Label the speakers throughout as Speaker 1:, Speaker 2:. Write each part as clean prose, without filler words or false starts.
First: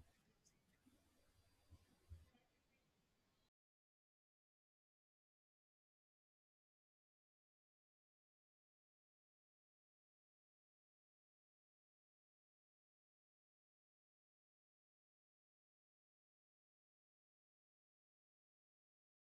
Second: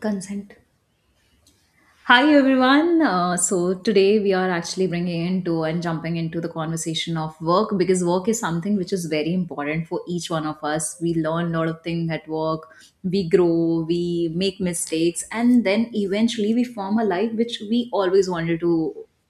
Speaker 1: Consent. Hi everyone, so today we are actually bringing into and jumping into the conversation of work, because work is something which is very important for each one of us. We learn a lot of things at work, we grow, we make mistakes, and then eventually we form a life which we always wanted to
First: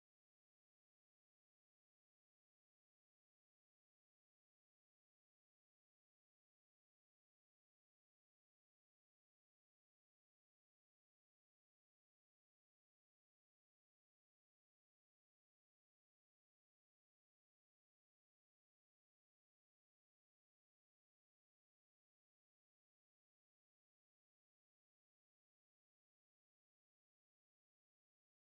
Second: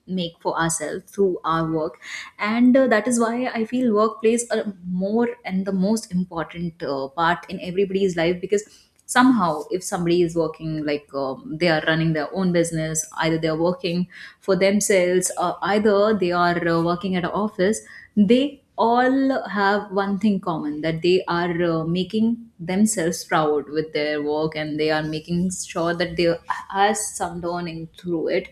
Speaker 1: make for ourselves through our work. And that is why I feel work plays a more and the most important part in everybody's life, because somehow if somebody is working, like they are running their own business, either they are working for themselves, or either they are working at an office, they all have one thing common: that they are making themselves proud with their work, and they are making sure that they has some learning through it.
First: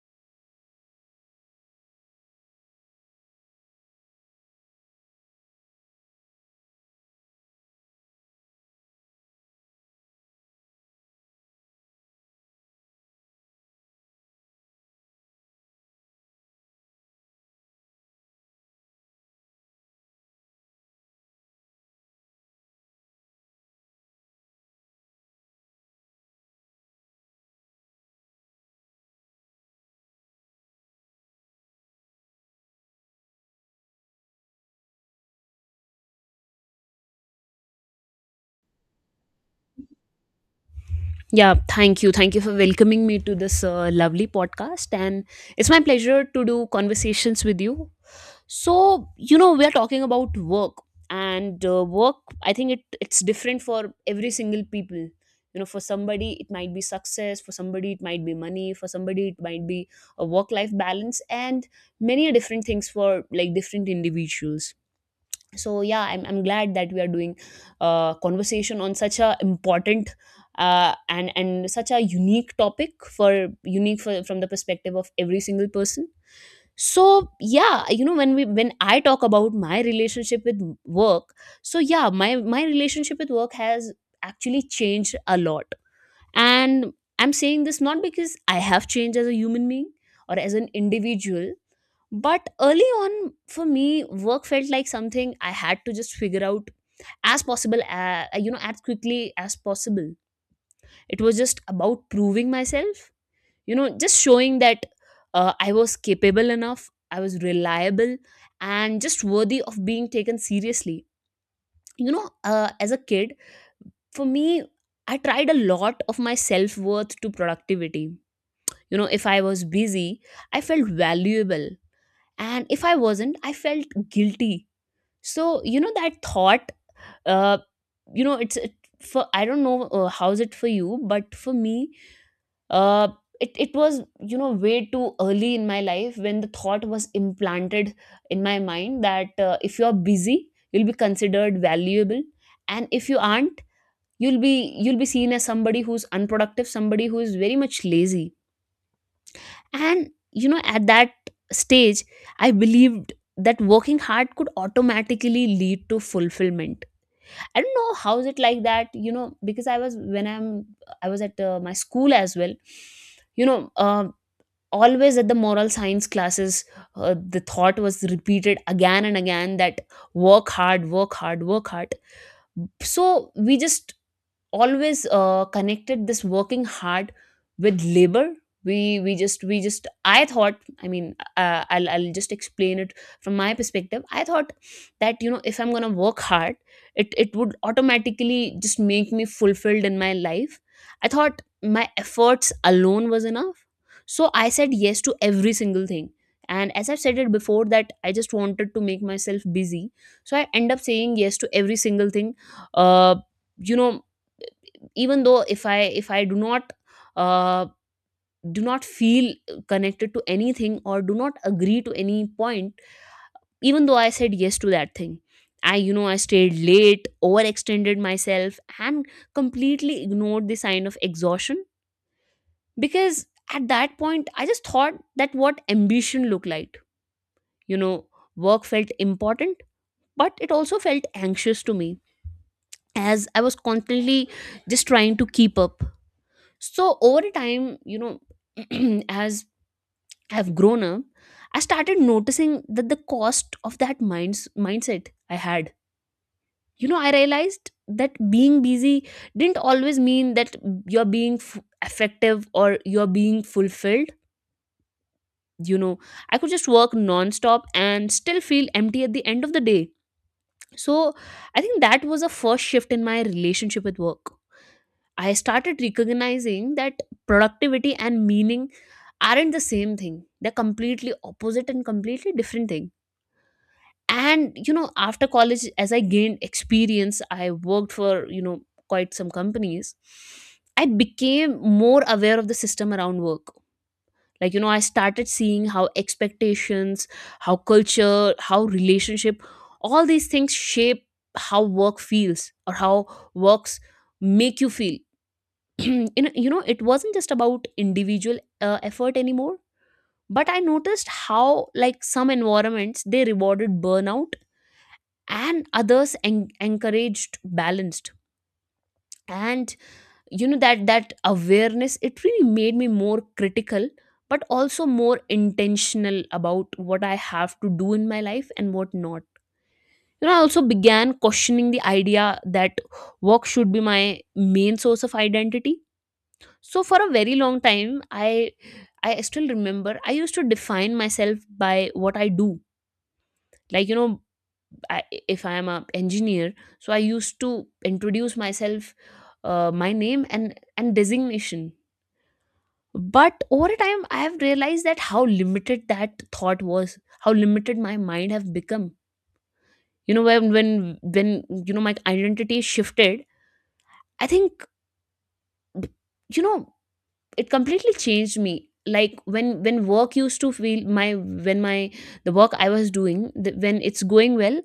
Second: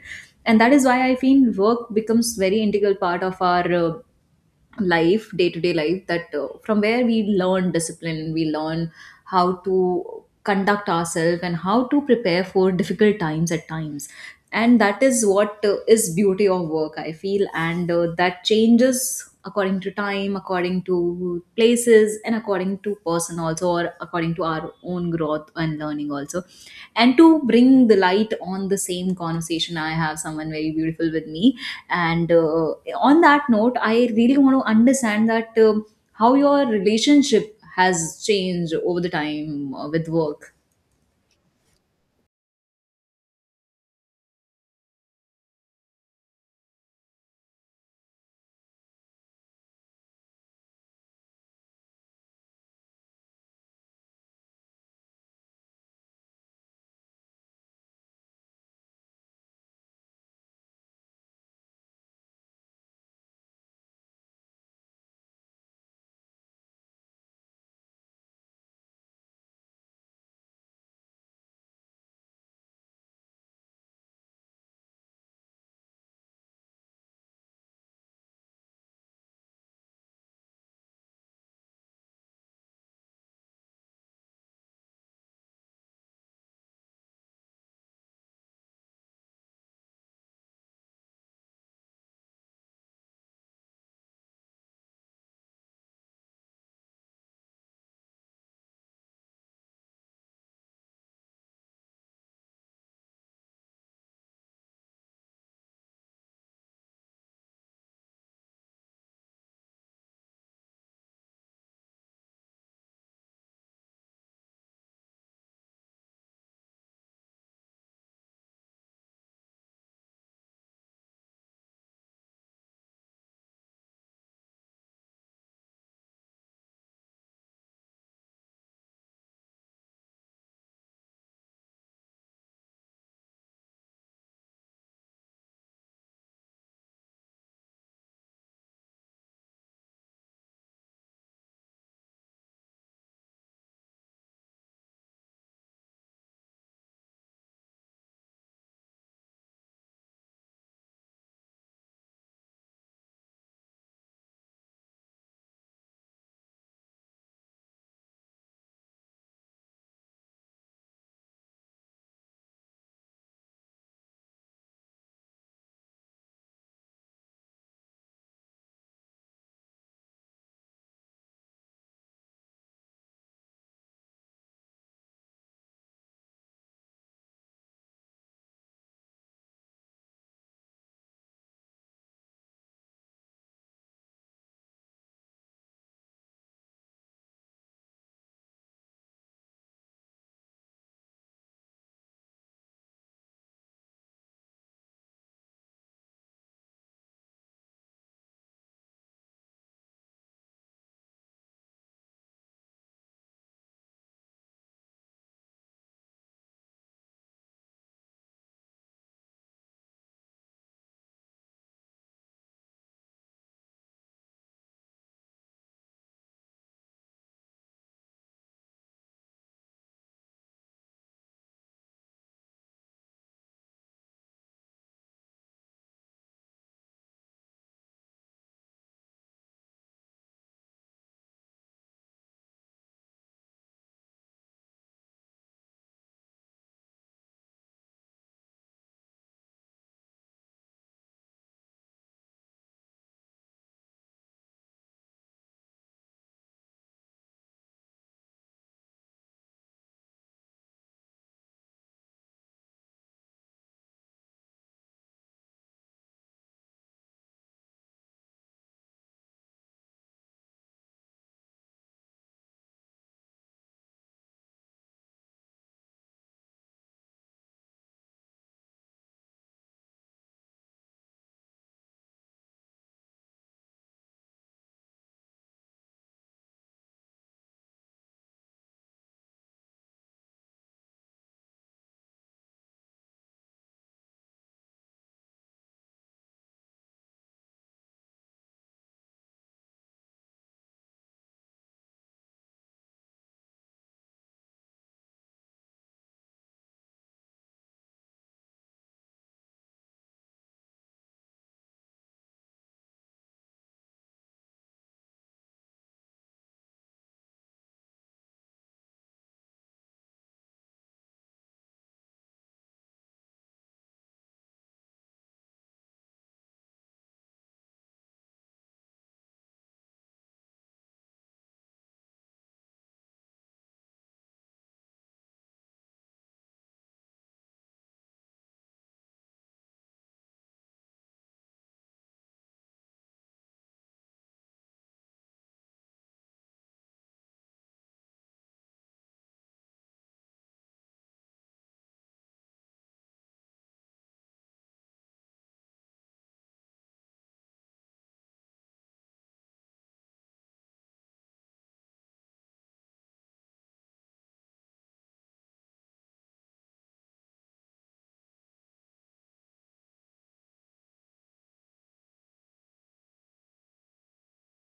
Speaker 1: And that is why I feel work becomes very integral part of our life, day to day life, that from where we learn discipline, we learn how to conduct ourselves and how to prepare for difficult times at times. And that is what is beauty of work, I feel. And that changes according to time, according to places, and according to person also, or according to our own growth and learning also. And to bring the light on the same conversation, I have someone very beautiful with me, and on that note, I really want to understand that, how your relationship has changed over the time with work.
Speaker 2: Yeah, thank you. Thank you for welcoming me to this lovely podcast. And it's my pleasure to do conversations with you. We are talking about work and work, I think it's different for every single people. You know, for somebody, it might be success, for somebody, it might be money, for somebody, it might be a work life balance, and many different things for like different individuals. So yeah, I'm glad that we are doing a conversation on such a important and such a unique topic, from the perspective of every single person. So yeah, you know, when I talk about my relationship with work, so yeah, my relationship with work has actually changed a lot. And I'm saying this not because I have changed as a human being or as an individual, but early on, for me, work felt like something I had to just figure out as possible, you know, as quickly as possible. It was just about proving myself, you know, just showing that I was capable enough, I was reliable, and just worthy of being taken seriously. As a kid, for me, I tried a lot of my self worth to productivity. You know, if I was busy, I felt valuable. And if I wasn't, I felt guilty. So you know that thought, uh you know for, I don't know, how's it for you, but for me, uh it was, you know, way too early in my life when the thought was implanted in my mind that if you're busy you'll be considered valuable, and if you aren't, you'll be seen as somebody who's unproductive, somebody who is very much lazy. And you know at that stage I believed that working hard could automatically lead to fulfillment. I don't know how is it like that, you know, because I was at my school as well. You know, always at the moral science classes, the thought was repeated again and again that work hard, work hard, work hard. So we just always connected this working hard with labor. We we just I thought, I mean, i'll just explain it from my perspective. I thought that, you know, if I'm going to work hard, it would automatically just make me fulfilled in my life. I thought my efforts alone was enough, so I said yes to every single thing. And as I've said it before, that I just wanted to make myself busy, so I end up saying yes to every single thing. uh you know, even though if I uh, do not feel connected to anything or do not agree to any point, even though I said yes to that thing, i, you know, I stayed late, overextended myself, and completely ignored the sign of exhaustion, because at that point I just thought that what ambition looked like. You know, work felt important, but it also felt anxious to me, as I was constantly just trying to keep up. So over a time, you know, as I've grown up, I started noticing that the cost of that minds mindset I had. You know, I realized that being busy didn't always mean that you're being effective or you're being fulfilled. You know, I could just work nonstop and still feel empty at the end of the day. So I think that was a first shift in my relationship with work. I started recognizing that productivity and meaning aren't the same thing. They're completely opposite and completely different thing. And you know, after college, as I gained experience, I worked for, you know, quite some companies. I became more aware of the system around work. Like you know, I started seeing how expectations, how culture, how relationship, all these things shape how work feels or how works make you feel. You know, it wasn't just about individual effort anymore, but I noticed how like some environments they rewarded burnout and others encouraged balanced. And you know that that awareness, it really made me more critical but also more intentional about what I have to do in my life and what not. You know, I also began questioning the idea that work should be my main source of identity. So for a very long time, i still remember I used to define myself by what I do. Like, you know, I, if I am a engineer, so I used to introduce myself, my name and designation. But over a time I have realized that how limited that thought was, how limited my mind have become. You know, when you know my identity shifted, I think, you know, it completely changed me. Like when work used to feel my, when my, the work I was doing the, when it's going well,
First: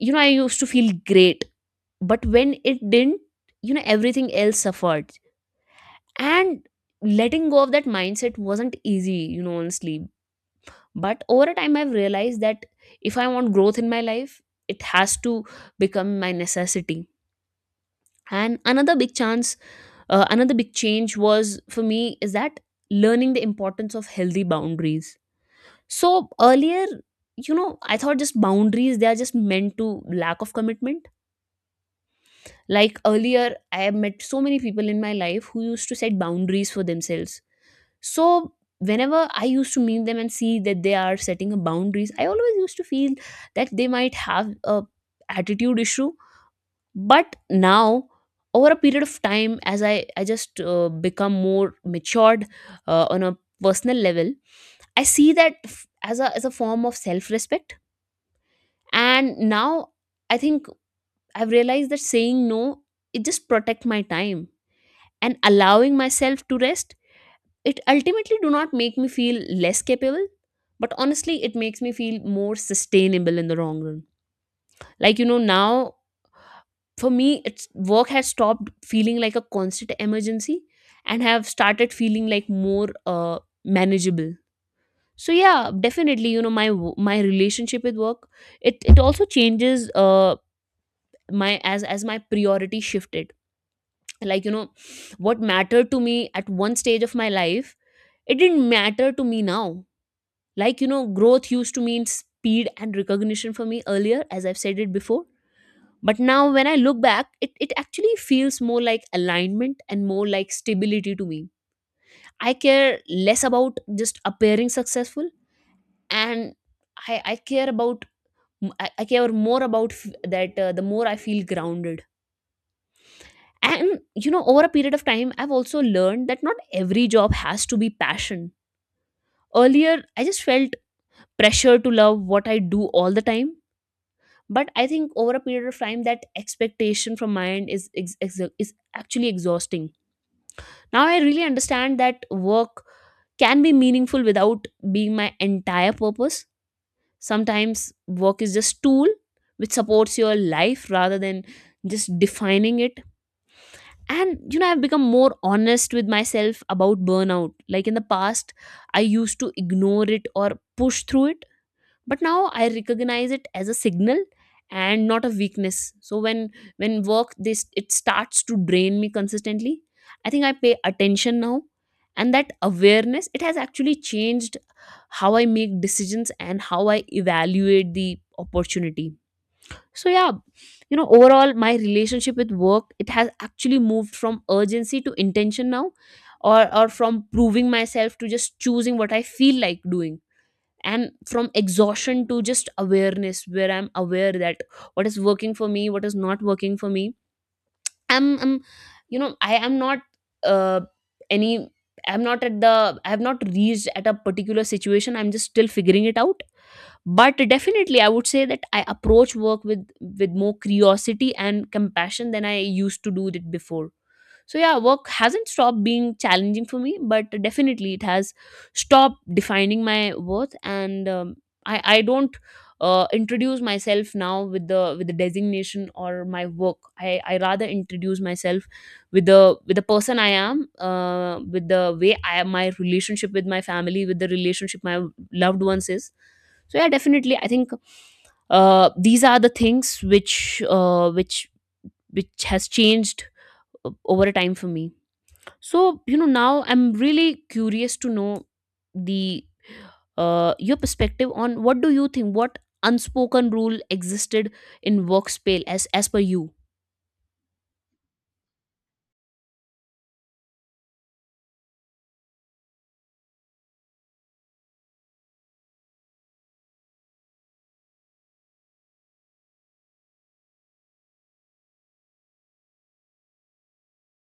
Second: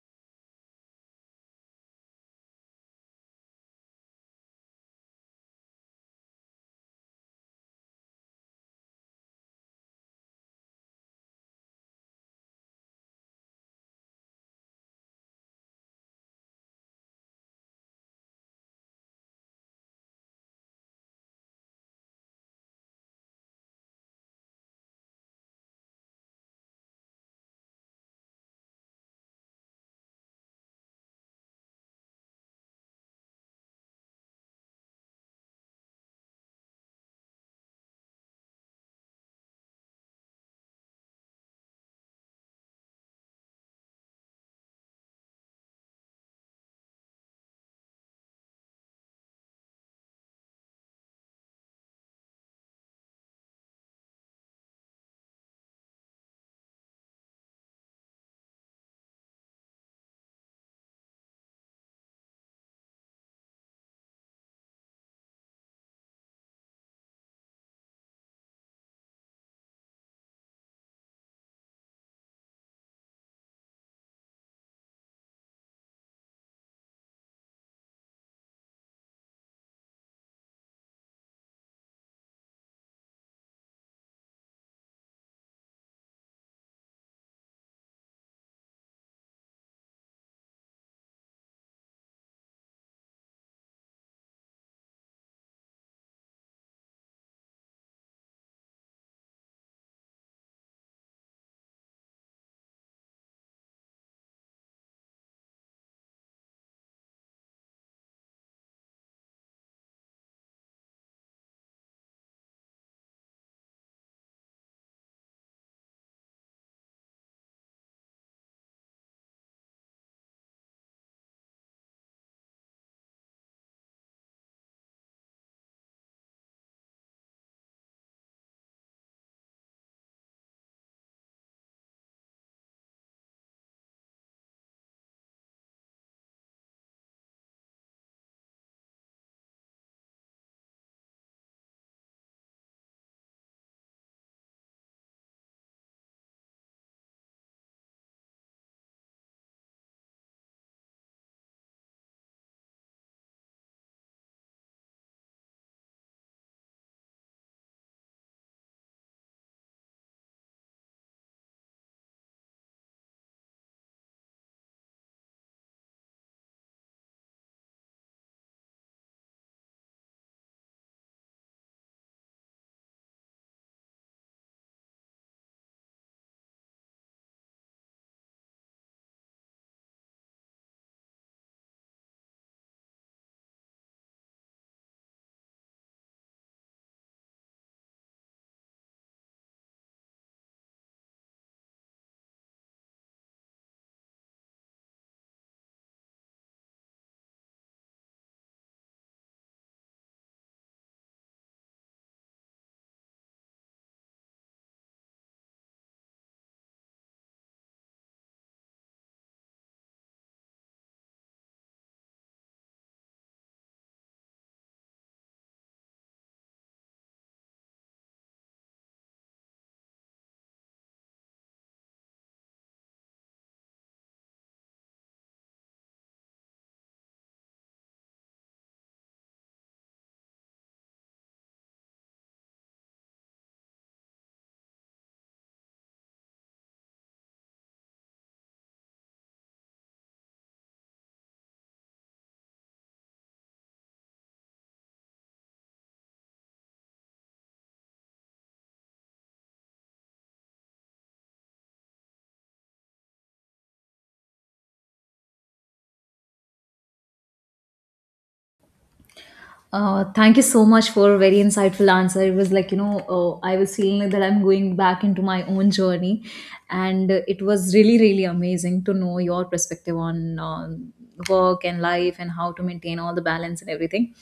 Speaker 2: you know I used to feel great. But when it didn't, you know, everything else suffered. And letting go of that mindset wasn't easy, you know, honestly. But over a time I've realized that if I want growth in my life, it has to become my necessity. And another big chance, another big change was for me is that learning the importance of healthy boundaries. So earlier, you know, I thought just boundaries, they are just meant to lack of commitment. Like earlier, I have met so many people in my life who used to set boundaries for themselves. So whenever I used to meet them and see that they are setting a boundaries, I always used to feel that they might have a attitude issue. But now, over a period of time, as I just become more matured on a personal level, I see that as a form of self-respect. And now I think I've realized that saying no, it just protect my time, and allowing myself to rest, it ultimately do not make me feel less capable, but honestly it makes me feel more sustainable in the long run. Like you know, now, for me, it's work has stopped feeling like a constant emergency and have started feeling like more manageable. So yeah, definitely, you know, my my relationship with work, it also changes my, as my priority shifted. Like you know, what mattered to me at one stage of my life, it didn't matter to me now. Like you know, growth used to mean speed and recognition for me earlier, as I've said it before. But now when I look back, it actually feels more like alignment and more like stability to me. I care less about just appearing successful, and i care about, I care more about that the more I feel grounded. And you know, over a period of time, I've also learned that not every job has to be passion. Earlier, I just felt pressure to love what I do all the time. But I think over a period of time, that expectation from my end is is actually exhausting. Now I really understand that work can be meaningful without being my entire purpose. Sometimes work is just tool which supports your life rather than just defining it. And you know, I've become more honest with myself about burnout. Like in the past, I used to ignore it or push through it, but now I recognize it as a signal and not a weakness. So when work this it starts to drain me consistently, I think I pay attention now. And that awareness, it has actually changed how I make decisions and how I evaluate the opportunity. So yeah, you know, overall my relationship with work, it has actually moved from urgency to intention now, or from proving myself to just choosing what I feel like doing, and from exhaustion to just awareness, where I'm aware that what is working for me, what is not working for me. I'm, you know, I am not uh, any, I'm not at the, I have not reached at a particular situation, I'm just still figuring it out. But definitely I would say that I approach work with more curiosity and compassion than I used to do it before. So yeah, work hasn't stopped being challenging for me, but definitely it has stopped defining my worth. And I don't introduce myself now with the, with the designation or my work. I rather introduce myself with the, with the person I am, with the way I am, my relationship with my family, with the relationship my loved ones is. So yeah, definitely, I think these are the things which uh, which which has changed over a time for me. So, you know, now I'm really curious to know the your perspective on what do you think, what unspoken rule existed in workspace as per you.
Speaker 1: Thank you so much for a very insightful answer. It was like, you know, I was feeling like that I'm going back into my own journey. And it was really, really amazing to know your perspective on work and life and how to maintain all the balance and everything.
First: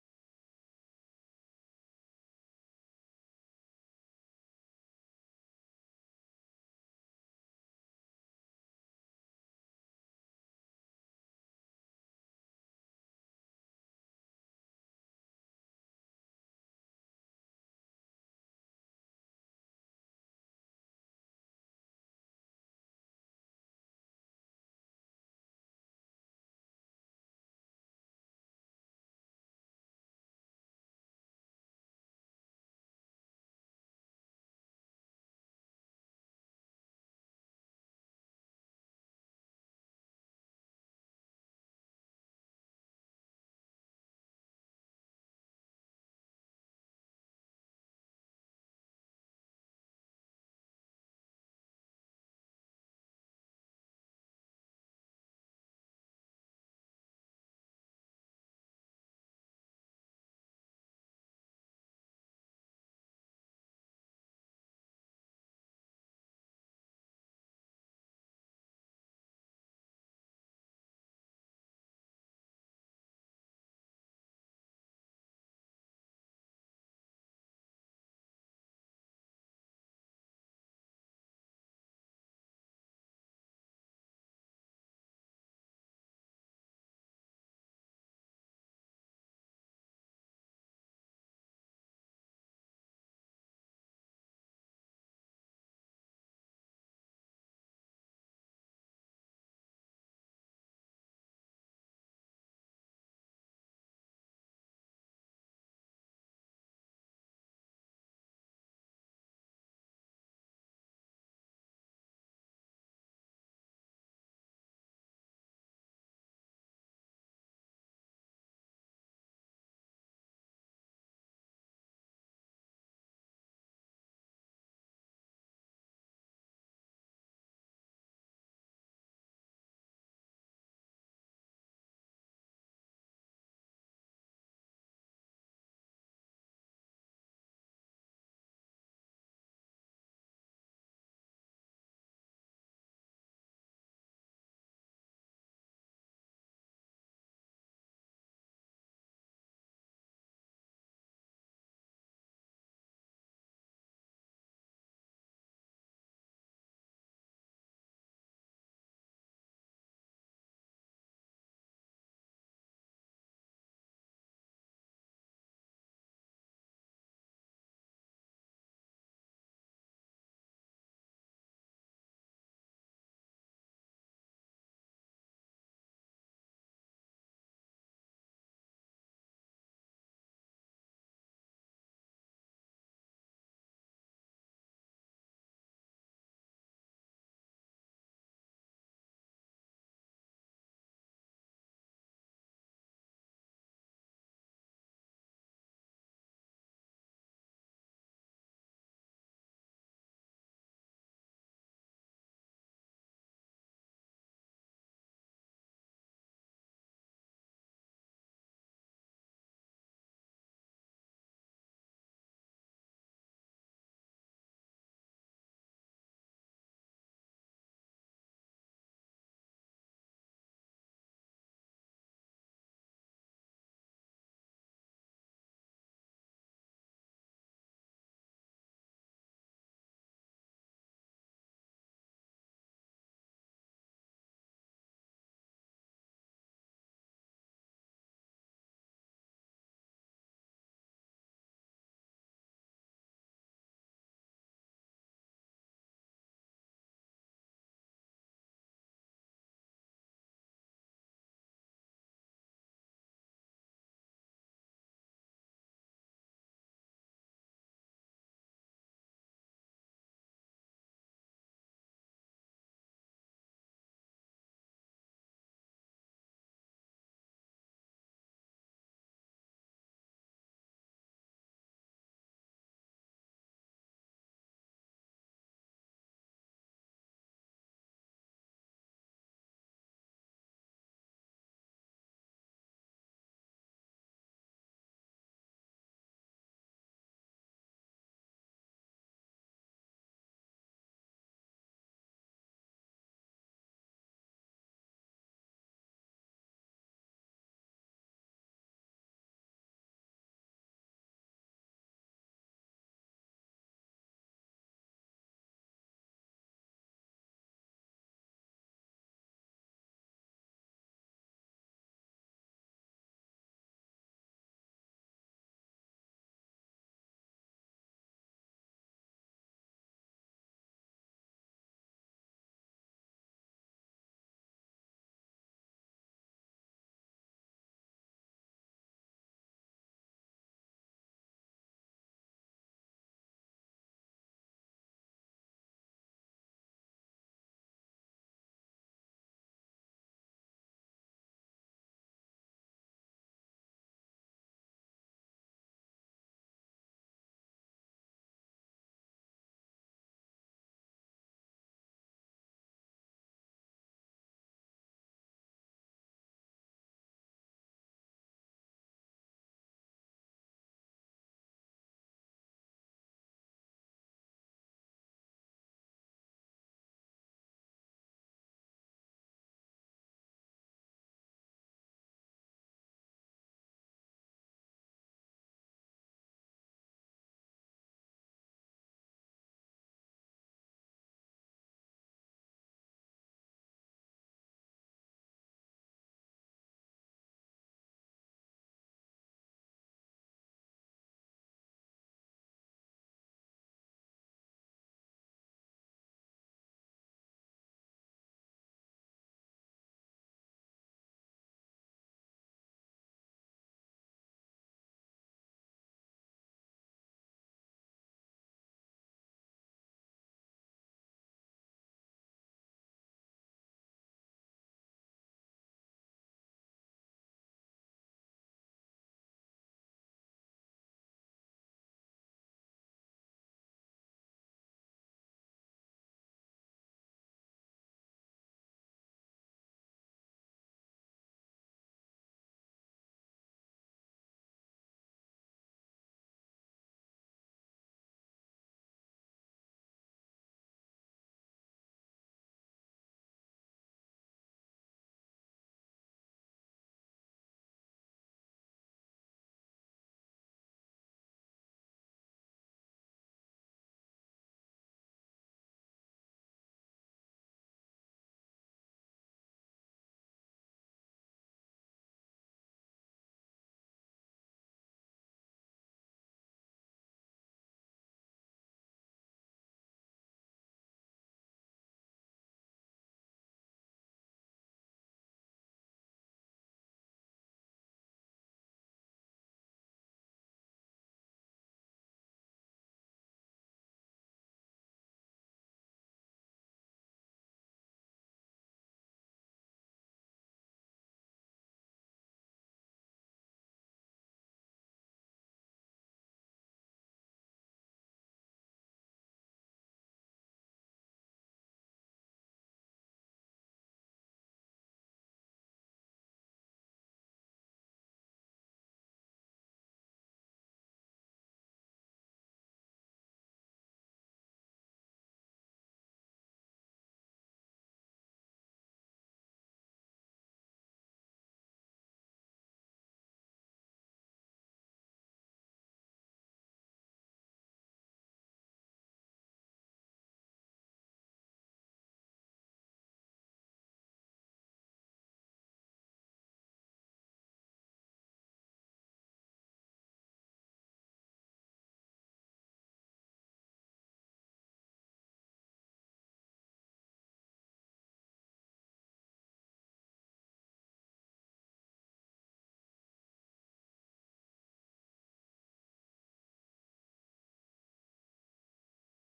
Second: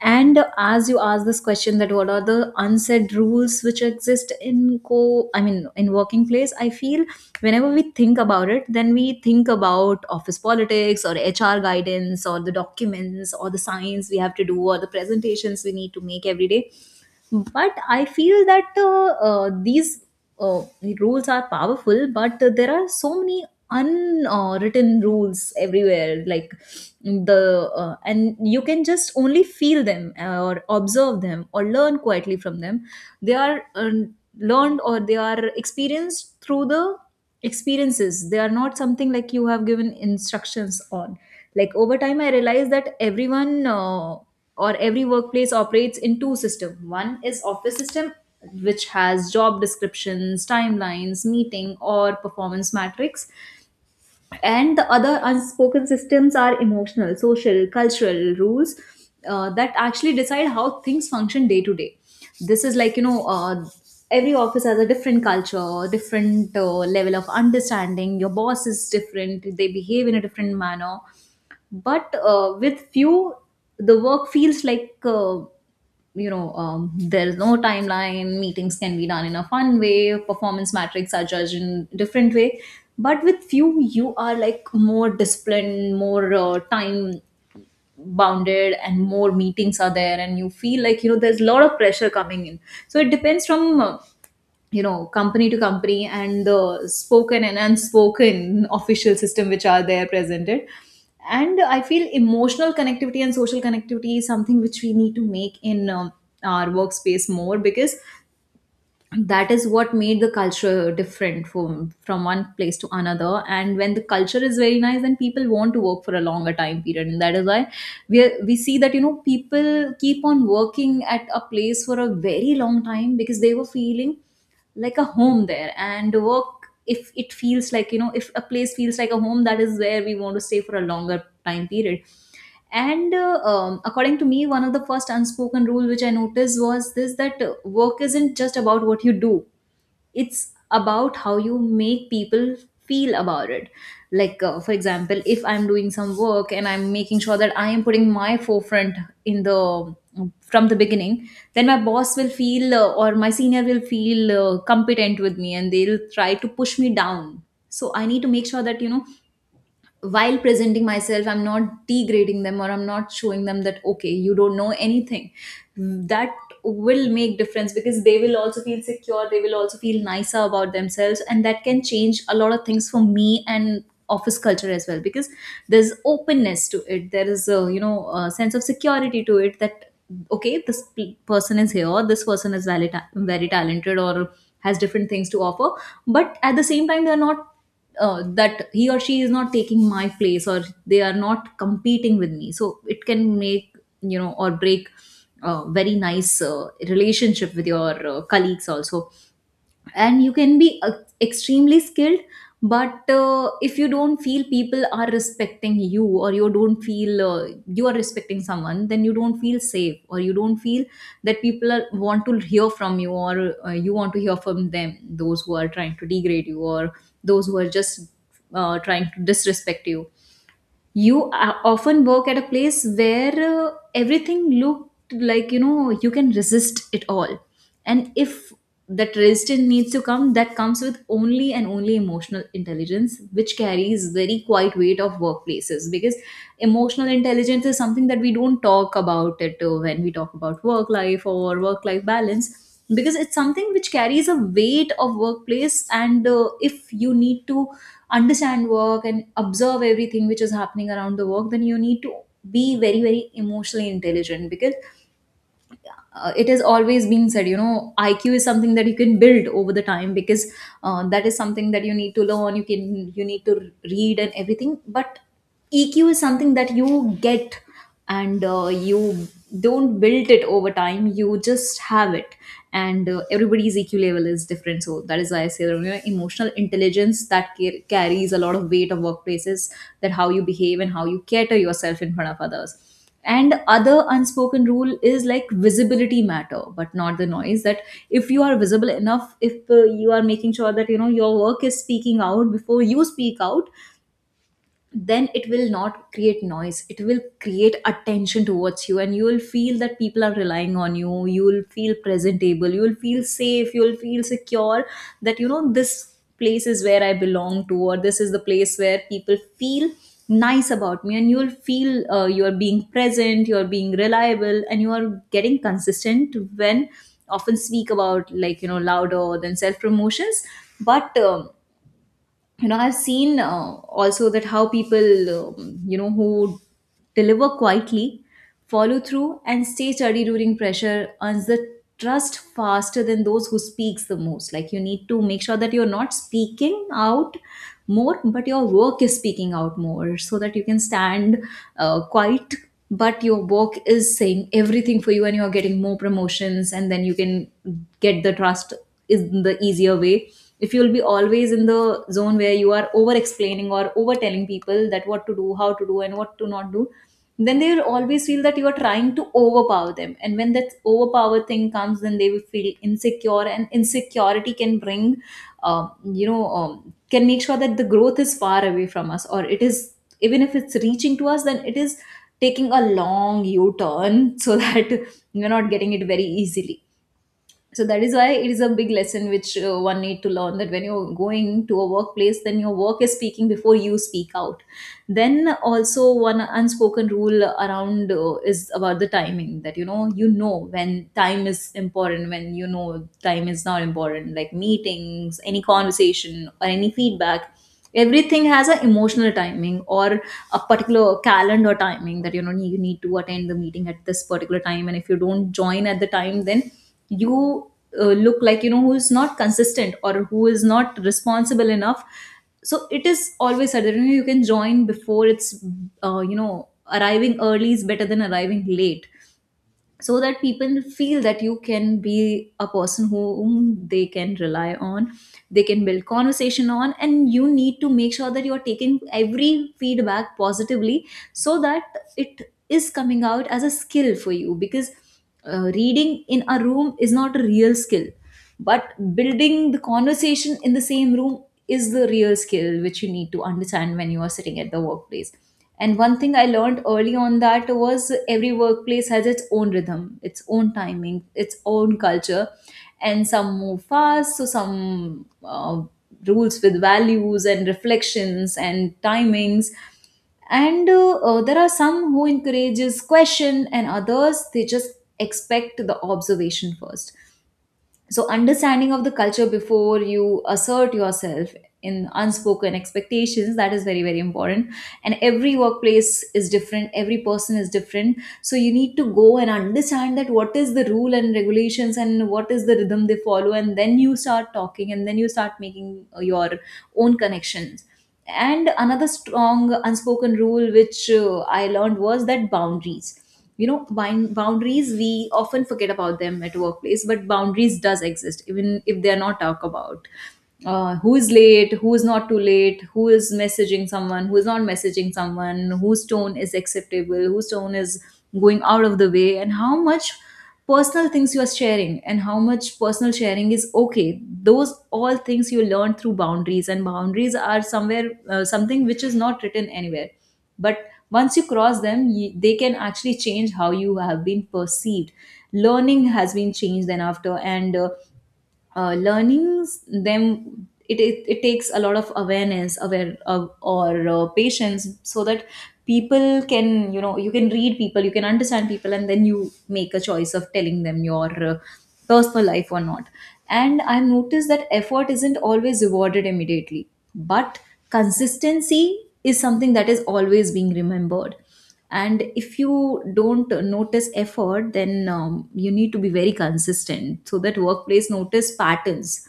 Speaker 1: And as you asked this question that what are the unsaid rules which exist in co, I mean, in working place, I feel whenever we think about it, then we think about office politics or HR guidance or the documents or the science we have to do or the presentations we need to make every day. But I feel that these uh, rules are powerful, but there are so many unwritten rules everywhere, like the and you can just only feel them, or observe them or learn quietly from them. They are, learned, or they are experienced through the experiences. They are not something like you have given instructions on. Like, over time I realized that everyone, or every workplace, operates in two system: one is office system, which has job descriptions, timelines, meeting or performance matrix, and the other unspoken systems are emotional, social, cultural rules that actually decide how things function day to day. This is like, you know, every office has a different culture, different level of understanding. Your boss is different, they behave in a different manner, but with few the work feels like, you know, there is no timeline, meetings can be done in a fun way, performance metrics are judged in different way. But with few you are like more disciplined, more time bounded, and more meetings are there, and you feel like, you know, there's a lot of pressure coming in. So it depends from, you know, company to company, and the spoken and unspoken official system which are there presented. And I feel emotional connectivity and social connectivity is something which we need to make in, our workspace more, because that is what made the culture different from one place to another. And when the culture is very nice, then people want to work for a longer time period, and that is why we see that, you know, people keep on working at a place for a very long time because they were feeling like a home there. And work, if it feels like, you know, if a place feels like a home, that is where we want to stay for a longer time period. And According to me, one of the first unspoken rule which I noticed was this: that work isn't just about what you do; it's about how you make people feel about it. Like, for example, if I'm doing some work and I'm making sure that I am putting my forefront in the, from the beginning, then my boss will feel, or my senior will feel competent with me, and they'll try to push me down. So I need to make sure that, you know, while presenting myself, I'm not degrading them or I'm not showing them that, okay, you don't know anything. That will make difference, because they will also feel secure, they will also feel nicer about themselves, and that can change a lot of things for me and office culture as well, because there's openness to it, there is, a you know, a sense of security to it that, okay, this person is here, this person is valid, very talented, or has different things to offer, but at the same time they're not, that he or she is not taking my place or they are not competing with me. So it can make, you know, or break, a very nice relationship with your colleagues also. And you can be extremely skilled, but if you don't feel people are respecting you, or you don't feel you are respecting someone, then you don't feel safe or you don't feel that want to hear from you, or you want to hear from them, those who are trying to degrade you, or those who are just trying to disrespect you. You often work at a place where everything looked like, you know, you can resist it all. And if that resistance needs to come, that comes with only and only emotional intelligence, which carries very quite weight of workplaces, because emotional intelligence is something that we don't talk about it when we talk about work life or work life balance, because it's something which carries a weight of workplace. And if you need to understand work and observe everything which is happening around the work, then you need to be very very emotionally intelligent, because it has always been said, you know, IQ is something that you can build over the time, because that is something that you need to learn, you can, you need to read and everything. But EQ is something that you get, and you don't build it over time, you just have it. And everybody's EQ level is different. So that is why I say that, you know, emotional intelligence that carries a lot of weight of workplaces, that how you behave and how you cater yourself in front of others. And other unspoken rule is like, visibility matter, but not the noise. That if you are visible enough, if you are making sure that, you know, your work is speaking out before you speak out, then it will not create noise, it will create attention towards you, and you will feel that people are relying on you. You will feel presentable, you will feel safe, you will feel secure that, you know, this place is where I belong to, or this is the place where people feel nice about me. And you will feel you are being present, you are being reliable, and you are getting consistent when often speak about, like, you know, louder than self promotions. But you know, I've seen, also, that how people, you know, who deliver quietly, follow through, and stay steady during pressure, earns the trust faster than those who speaks the most. Like, you need to make sure that you're not speaking out more, but your work is speaking out more, so that you can stand quiet, but your work is saying everything for you, and you're getting more promotions, and then you can get the trust, is the easier way. If you'll be always in the zone where you are over explaining or over telling people that what to do, how to do, and what to not do, then they will always feel that you are trying to overpower them. And when that overpower thing comes, then they will feel insecure, and insecurity can bring, can make sure that the growth is far away from us, or it is, even if it's reaching to us, then it is taking a long u-turn so that you're not getting it very easily. So that is why it is a big lesson which one need to learn, that when you're going to a workplace, then your work is speaking before you speak out. Then also one unspoken rule around is about the timing, that you know when time is important, when you know time is not important, like meetings, any conversation or any feedback. Everything has an emotional timing or a particular calendar timing, that you know, you need to attend the meeting at this particular time, and if you don't join at the time, then you look like, you know, who is not consistent or who is not responsible enough. So it is always said that you know, you can join before it's you know, arriving early is better than arriving late, so that people feel that you can be a person whom they can rely on, they can build conversation on. And you need to make sure that you are taking every feedback positively, so that it is coming out as a skill for you. Because reading in a room is not a real skill, but building the conversation in the same room is the real skill, which you need to understand when you are sitting at the workplace. And one thing I learned early on, that was, every workplace has its own rhythm, its own timing, its own culture. And some move fast, so some rules with values and reflections and timings. And there are some who encourages question, and others they just expect the observation first. So understanding of the culture before you assert yourself in unspoken expectations, that is very very important. And every workplace is different, every person is different. So you need to go and understand that what is the rule and regulations and what is the rhythm they follow, and then you start talking and then you start making your own connections. And another strong unspoken rule which I learned was that boundaries, you know, boundaries we often forget about them at workplace, but boundaries does exist even if they are not talked about. Who is late, who is not too late, who is messaging someone, who is not messaging someone, whose tone is acceptable, whose tone is going out of the way, and how much personal things you are sharing, and how much personal sharing is okay. Those all things you learn through boundaries, and boundaries are somewhere something which is not written anywhere. But once you cross them, they can actually change how you have been perceived. Learning has been changed then after, and learnings them, it takes a lot of awareness, aware of, or patience, so that people can, you know, you can read people, you can understand people, and then you make a choice of telling them your personal life or not. And I've noticed that effort isn't always rewarded immediately, but consistency is something that is always being remembered. And if you don't notice effort, then you need to be very consistent so that workplace notice patterns,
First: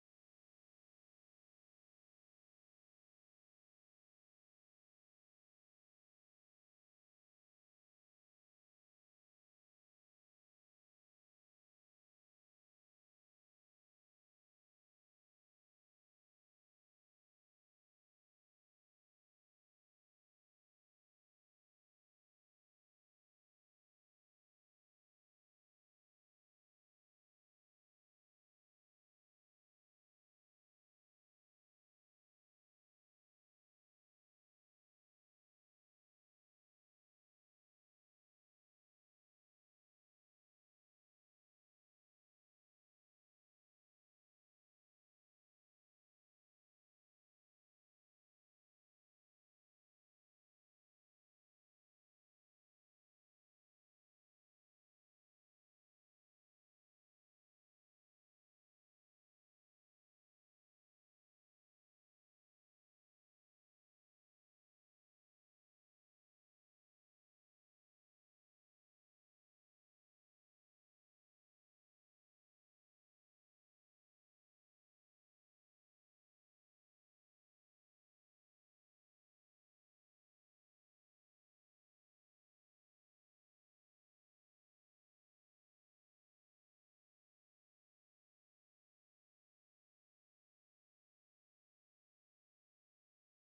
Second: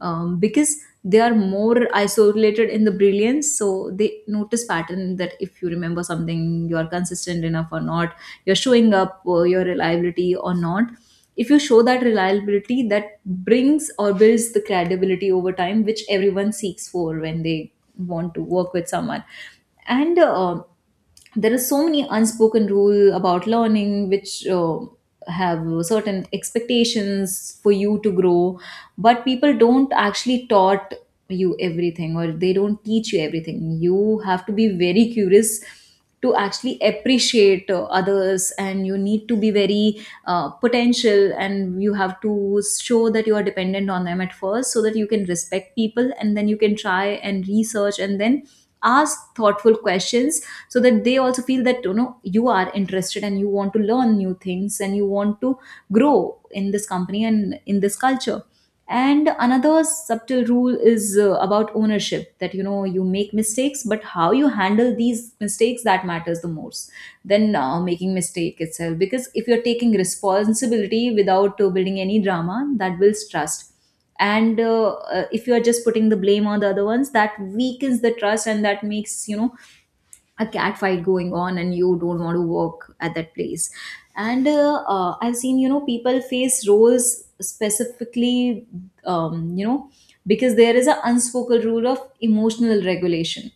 Speaker 1: because they are more isolated in the brilliance, so they notice pattern, that if you remember something, you are consistent enough or not, you're showing up your reliability or not. If you show that reliability, that brings or builds the credibility over time, which everyone seeks for when they want to work with someone. And there are so many unspoken rule about learning which have certain expectations for you to grow, but people don't actually taught you everything, or they don't teach you everything. You have to be very curious to actually appreciate others, and you need to be very potential, and you have to show that you are dependent on them at first, so that you can respect people, and then you can try and research and then ask thoughtful questions, so that they also feel that you know you are interested and you want to learn new things and you want to grow in this company and in this culture. And another subtle rule is about ownership, that you know you make mistakes, but how you handle these mistakes, that matters the most than making mistake itself. Because if you're taking responsibility without building any drama, that builds trust. And if you are just putting the blame on the other ones, that weakens the trust, and that makes, you know, a cat fight going on, and you don't want to work at that place. And I've seen, you know, people face roles specifically, you know, because there is an unspoken rule of emotional regulation.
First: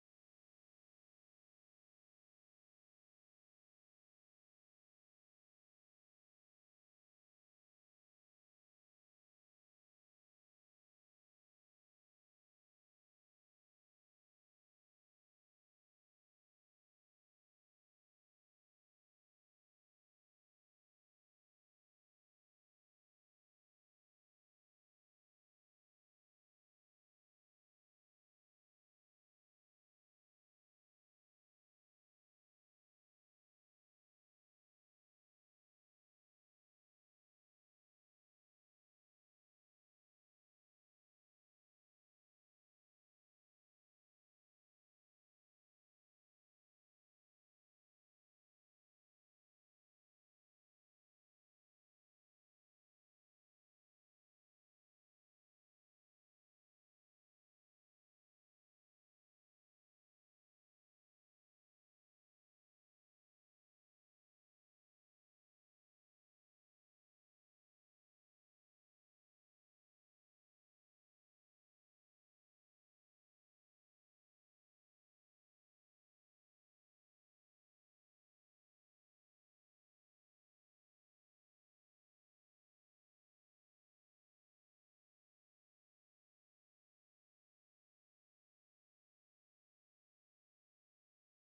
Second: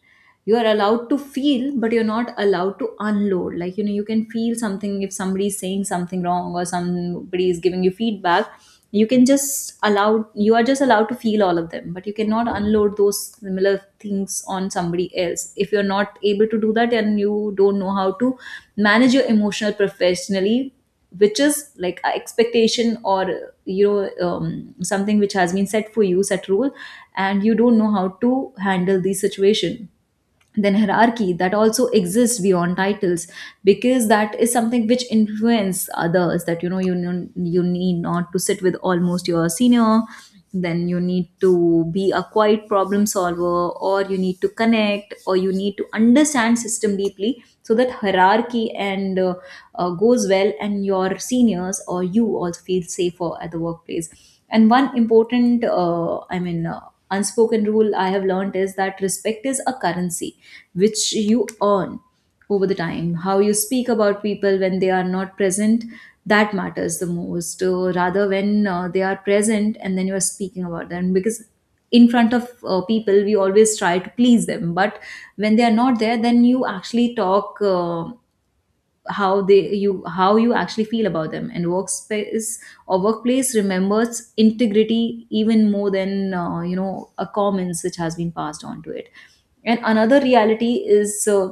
Speaker 1: You are allowed to feel, but you're not allowed to unload, like you know, you can feel something if somebody is saying something wrong or somebody is giving you feedback. You can just allow, you are just allowed to feel all of them, but you cannot unload those similar things on somebody else. If you're not able to do that and you don't know how to manage your emotional professionally, which is like a expectation, or you know, something which has been set for you, set rule, and you don't know how to handle the situation. Then hierarchy, that also exists beyond titles, because that is something which influence others. That you know, you need not to sit with almost your senior, then you need to be a quiet problem solver, or you need to connect, or you need to understand system deeply, so that hierarchy and goes well, and your seniors or you also feel safer at the workplace. And one important, I mean, unspoken rule I have learned is that respect is a currency which you earn over the time. How you speak about people when they are not present, that matters the most. Rather, when they are present and then you are speaking about them. Because in front of people, we always try to please them. But when they are not there, then you actually talk how they you how you actually feel about them. And workspace or workplace remembers integrity even more than you know, a comments which has been passed on to it. And another reality is,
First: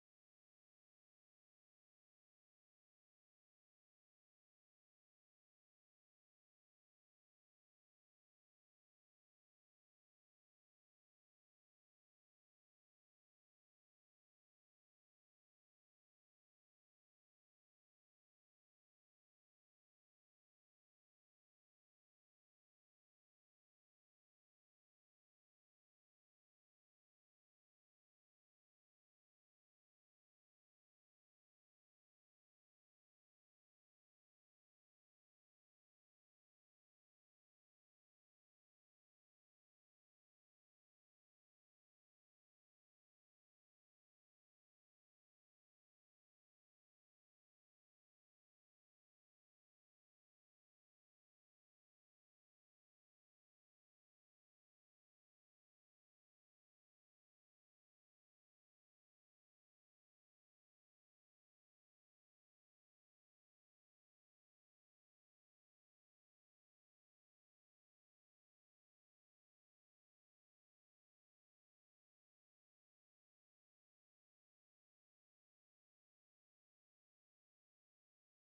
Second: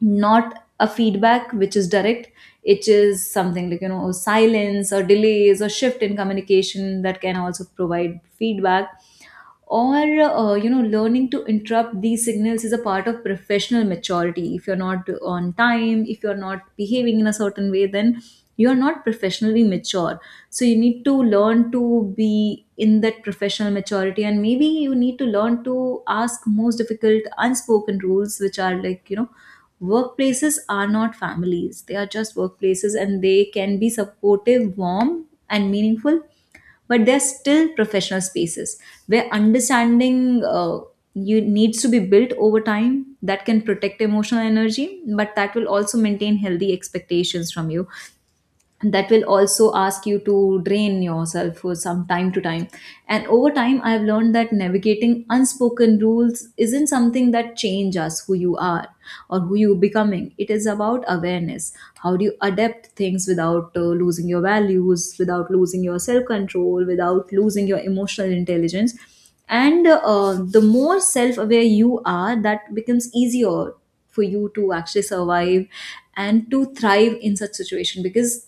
Speaker 1: not a feedback which is direct, it is something like you know, silence or delays or shift in communication that can also provide feedback. Or you know, learning to interrupt these signals is a part of professional maturity. If you're not on time, if you're not behaving in a certain way, then you are not professionally mature. So you need to learn to be in that professional maturity. And maybe you need to learn to ask most difficult unspoken rules, which are like you know, workplaces are not families, they are just workplaces, and they can be supportive, warm and meaningful, but they're still professional spaces, where understanding you needs to be built over time that can protect emotional energy, but that will also maintain healthy expectations from you, and that will also ask you to drain yourself for some time to time. And over time I've learned that navigating unspoken rules isn't something that change us, who you are or who you becoming. It is about awareness, how do you adapt things without losing your values, without losing your self control, without losing your emotional intelligence. And the more self aware you are, that becomes easier for you to actually survive and to thrive in such situation. Because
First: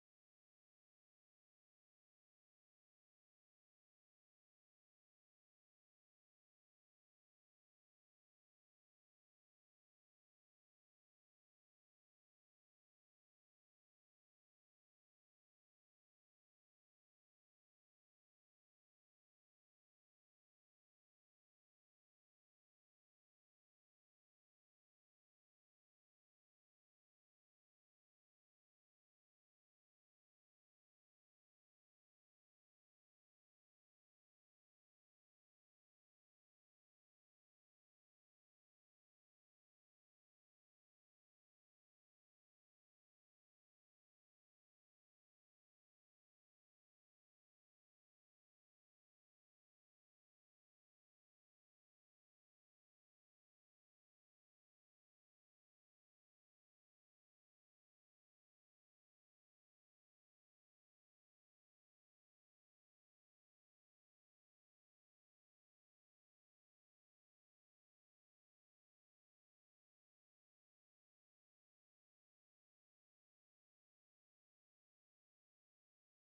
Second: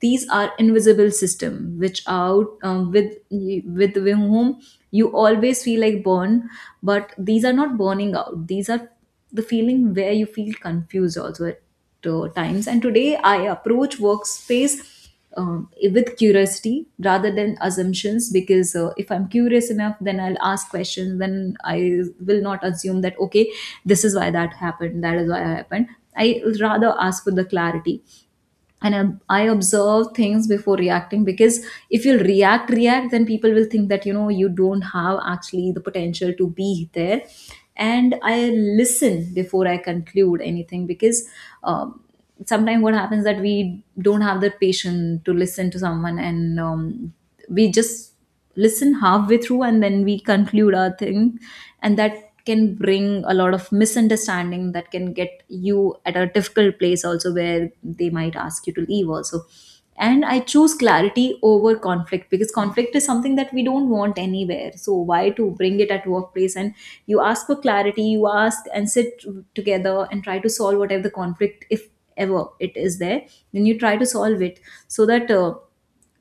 Speaker 1: these are invisible system which out, with whom you always feel like born. But these are not burning out, these are the feeling where you feel confused also at times. And today I approach workspace with curiosity rather than assumptions. Because if I'm curious enough, then I'll ask questions, then I will not assume that, okay, this is why that happened, that is why I happened. I rather ask for the clarity. And I observe things before reacting, because if you'll react, then people will think that you know you don't have actually the potential to be there. And I listen before I conclude anything, because um, sometimes what happens that we don't have the patience to listen to someone, and we just listen halfway through and then we conclude our thing. And that can bring a lot of misunderstanding, that can get you at a difficult place also, where they might ask you to leave also. And I choose clarity over conflict, because conflict is something that we don't want anywhere, so why to bring it at workplace. And you ask for clarity, you ask and sit together and try to solve whatever the conflict, if ever it is there, then you try to solve it. So that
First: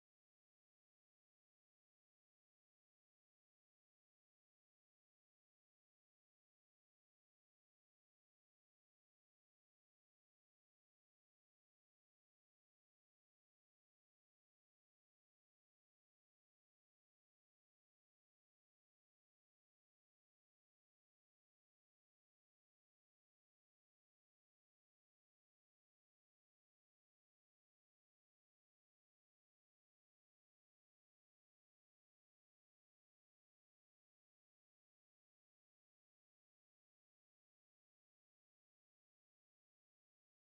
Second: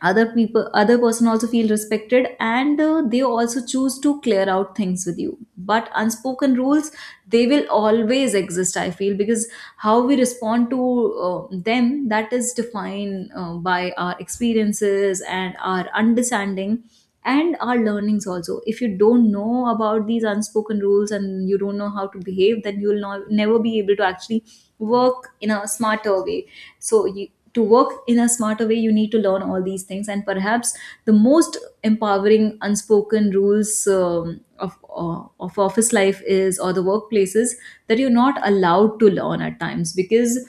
Speaker 1: other people, other person also feel respected, and they also choose to clear out things with you. But unspoken rules, they will always exist, I feel, because how we respond to them, that is defined by our experiences and our understanding and our learnings also. If you don't know about these unspoken rules and you don't know how to behave, then you will not, never be able to actually work in a smarter way. So you, to work in a smarter way, you need to learn all these things. And perhaps the most empowering unspoken rules of office life is, or the workplaces, that you're not allowed to learn at times. Because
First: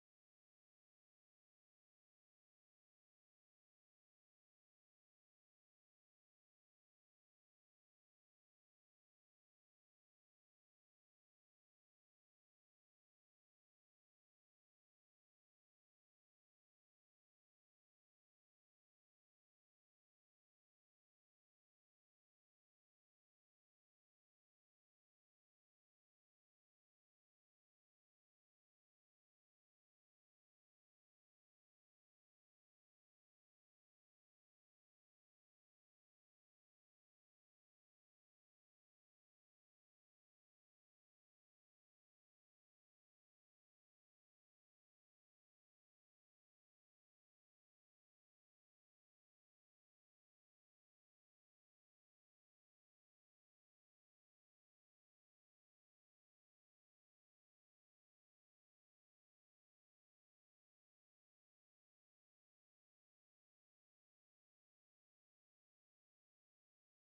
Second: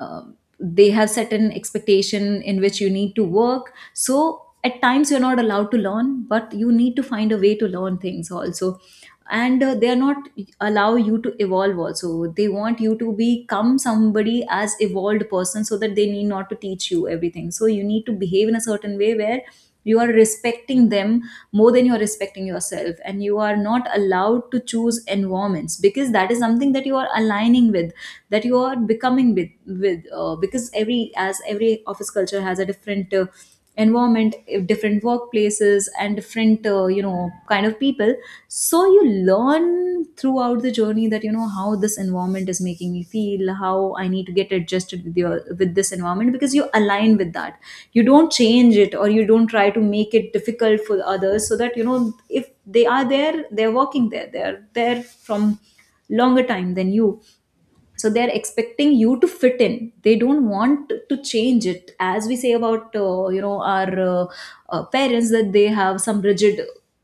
Speaker 1: they have certain expectation in which you need to work, so at times you're not allowed to learn, but you need to find a way to learn things also. And they are not allow you to evolve also, they want you to become somebody as evolved person, so that they need not to teach you everything. So you need to behave in a certain way where you are respecting them more than you are respecting yourself. And you are not allowed to choose environments, because that is something that you are aligning with, that you are becoming with, because every, as every office culture has a different environment, different workplaces and different you know, kind of people. So you learn throughout the journey that you know how this environment is making me feel, how I need to get adjusted with your, with this environment, because you align with that, you don't change it, or you don't try to make it difficult for others. So that you know, if they are there, they're working there, they're there from longer time than you, so they're expecting you to fit in. They don't want to change it, as we say about you know, our parents, that they have some rigid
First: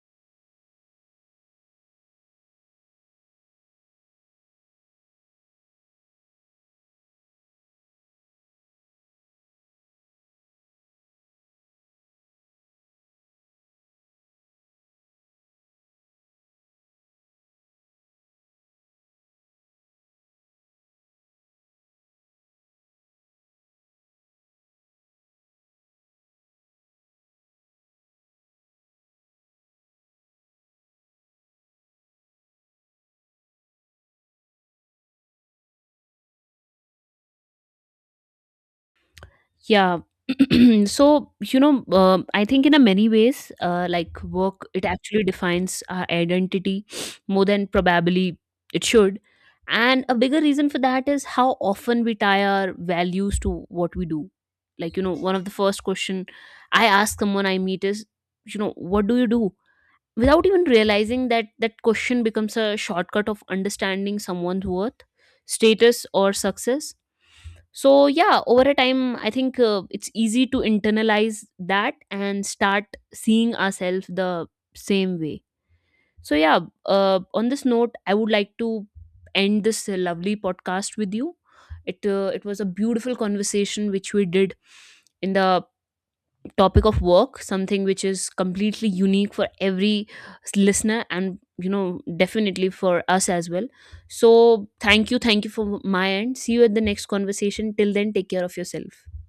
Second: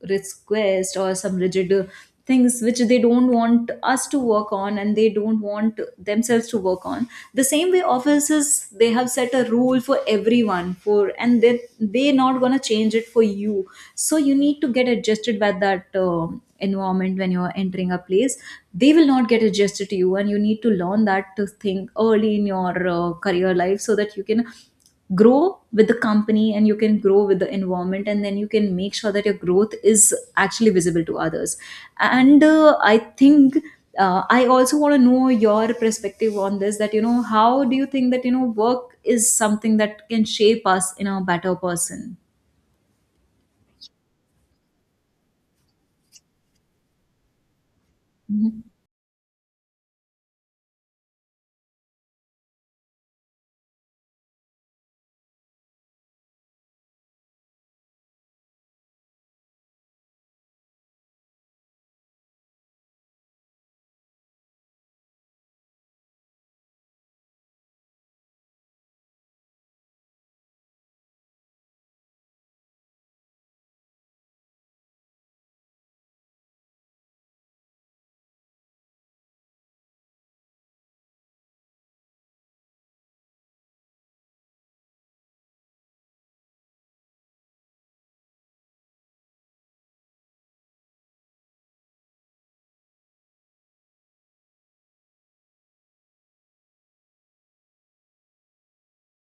Speaker 1: request or some rigid things which they don't want us to work on and they don't want themselves to work on. The same way offices, they have set a rule for everyone for, and they, they're not going to change it for you. So you need to get adjusted by that environment when you're entering a place. They will not get adjusted to you, and you need to learn that, to think early in your career life, so that you can grow with the company and you can grow with the environment, and then you can make sure that your growth is actually visible to others. And I think I also want to know your perspective on this, that you know, how do you think that you know, work is something
Speaker 2: Yeah.
Speaker 1: that can shape us in a
Speaker 2: So
Speaker 1: better
Speaker 2: you know,
Speaker 1: person.
Speaker 2: I think in a many ways, like work, it actually defines our identity more than probably
Speaker 1: Mhm.
Speaker 2: it should. And a bigger reason for that is how often we tie our values to what we do. Like you know, one of the first question I ask someone I meet is, you know, what do you do? Without even realizing that that question becomes a shortcut of understanding someone's worth, status, or success. So yeah, over a time, I think it's easy to internalize that and start seeing ourselves the same way. So yeah, on this note, I would like to end this lovely podcast with you. It was a beautiful conversation which we did in the topic of work, something which is completely unique for every listener, and you know, definitely, for us as well. So thank you, thank you for my end, see you at the next conversation, till then take care of yourself.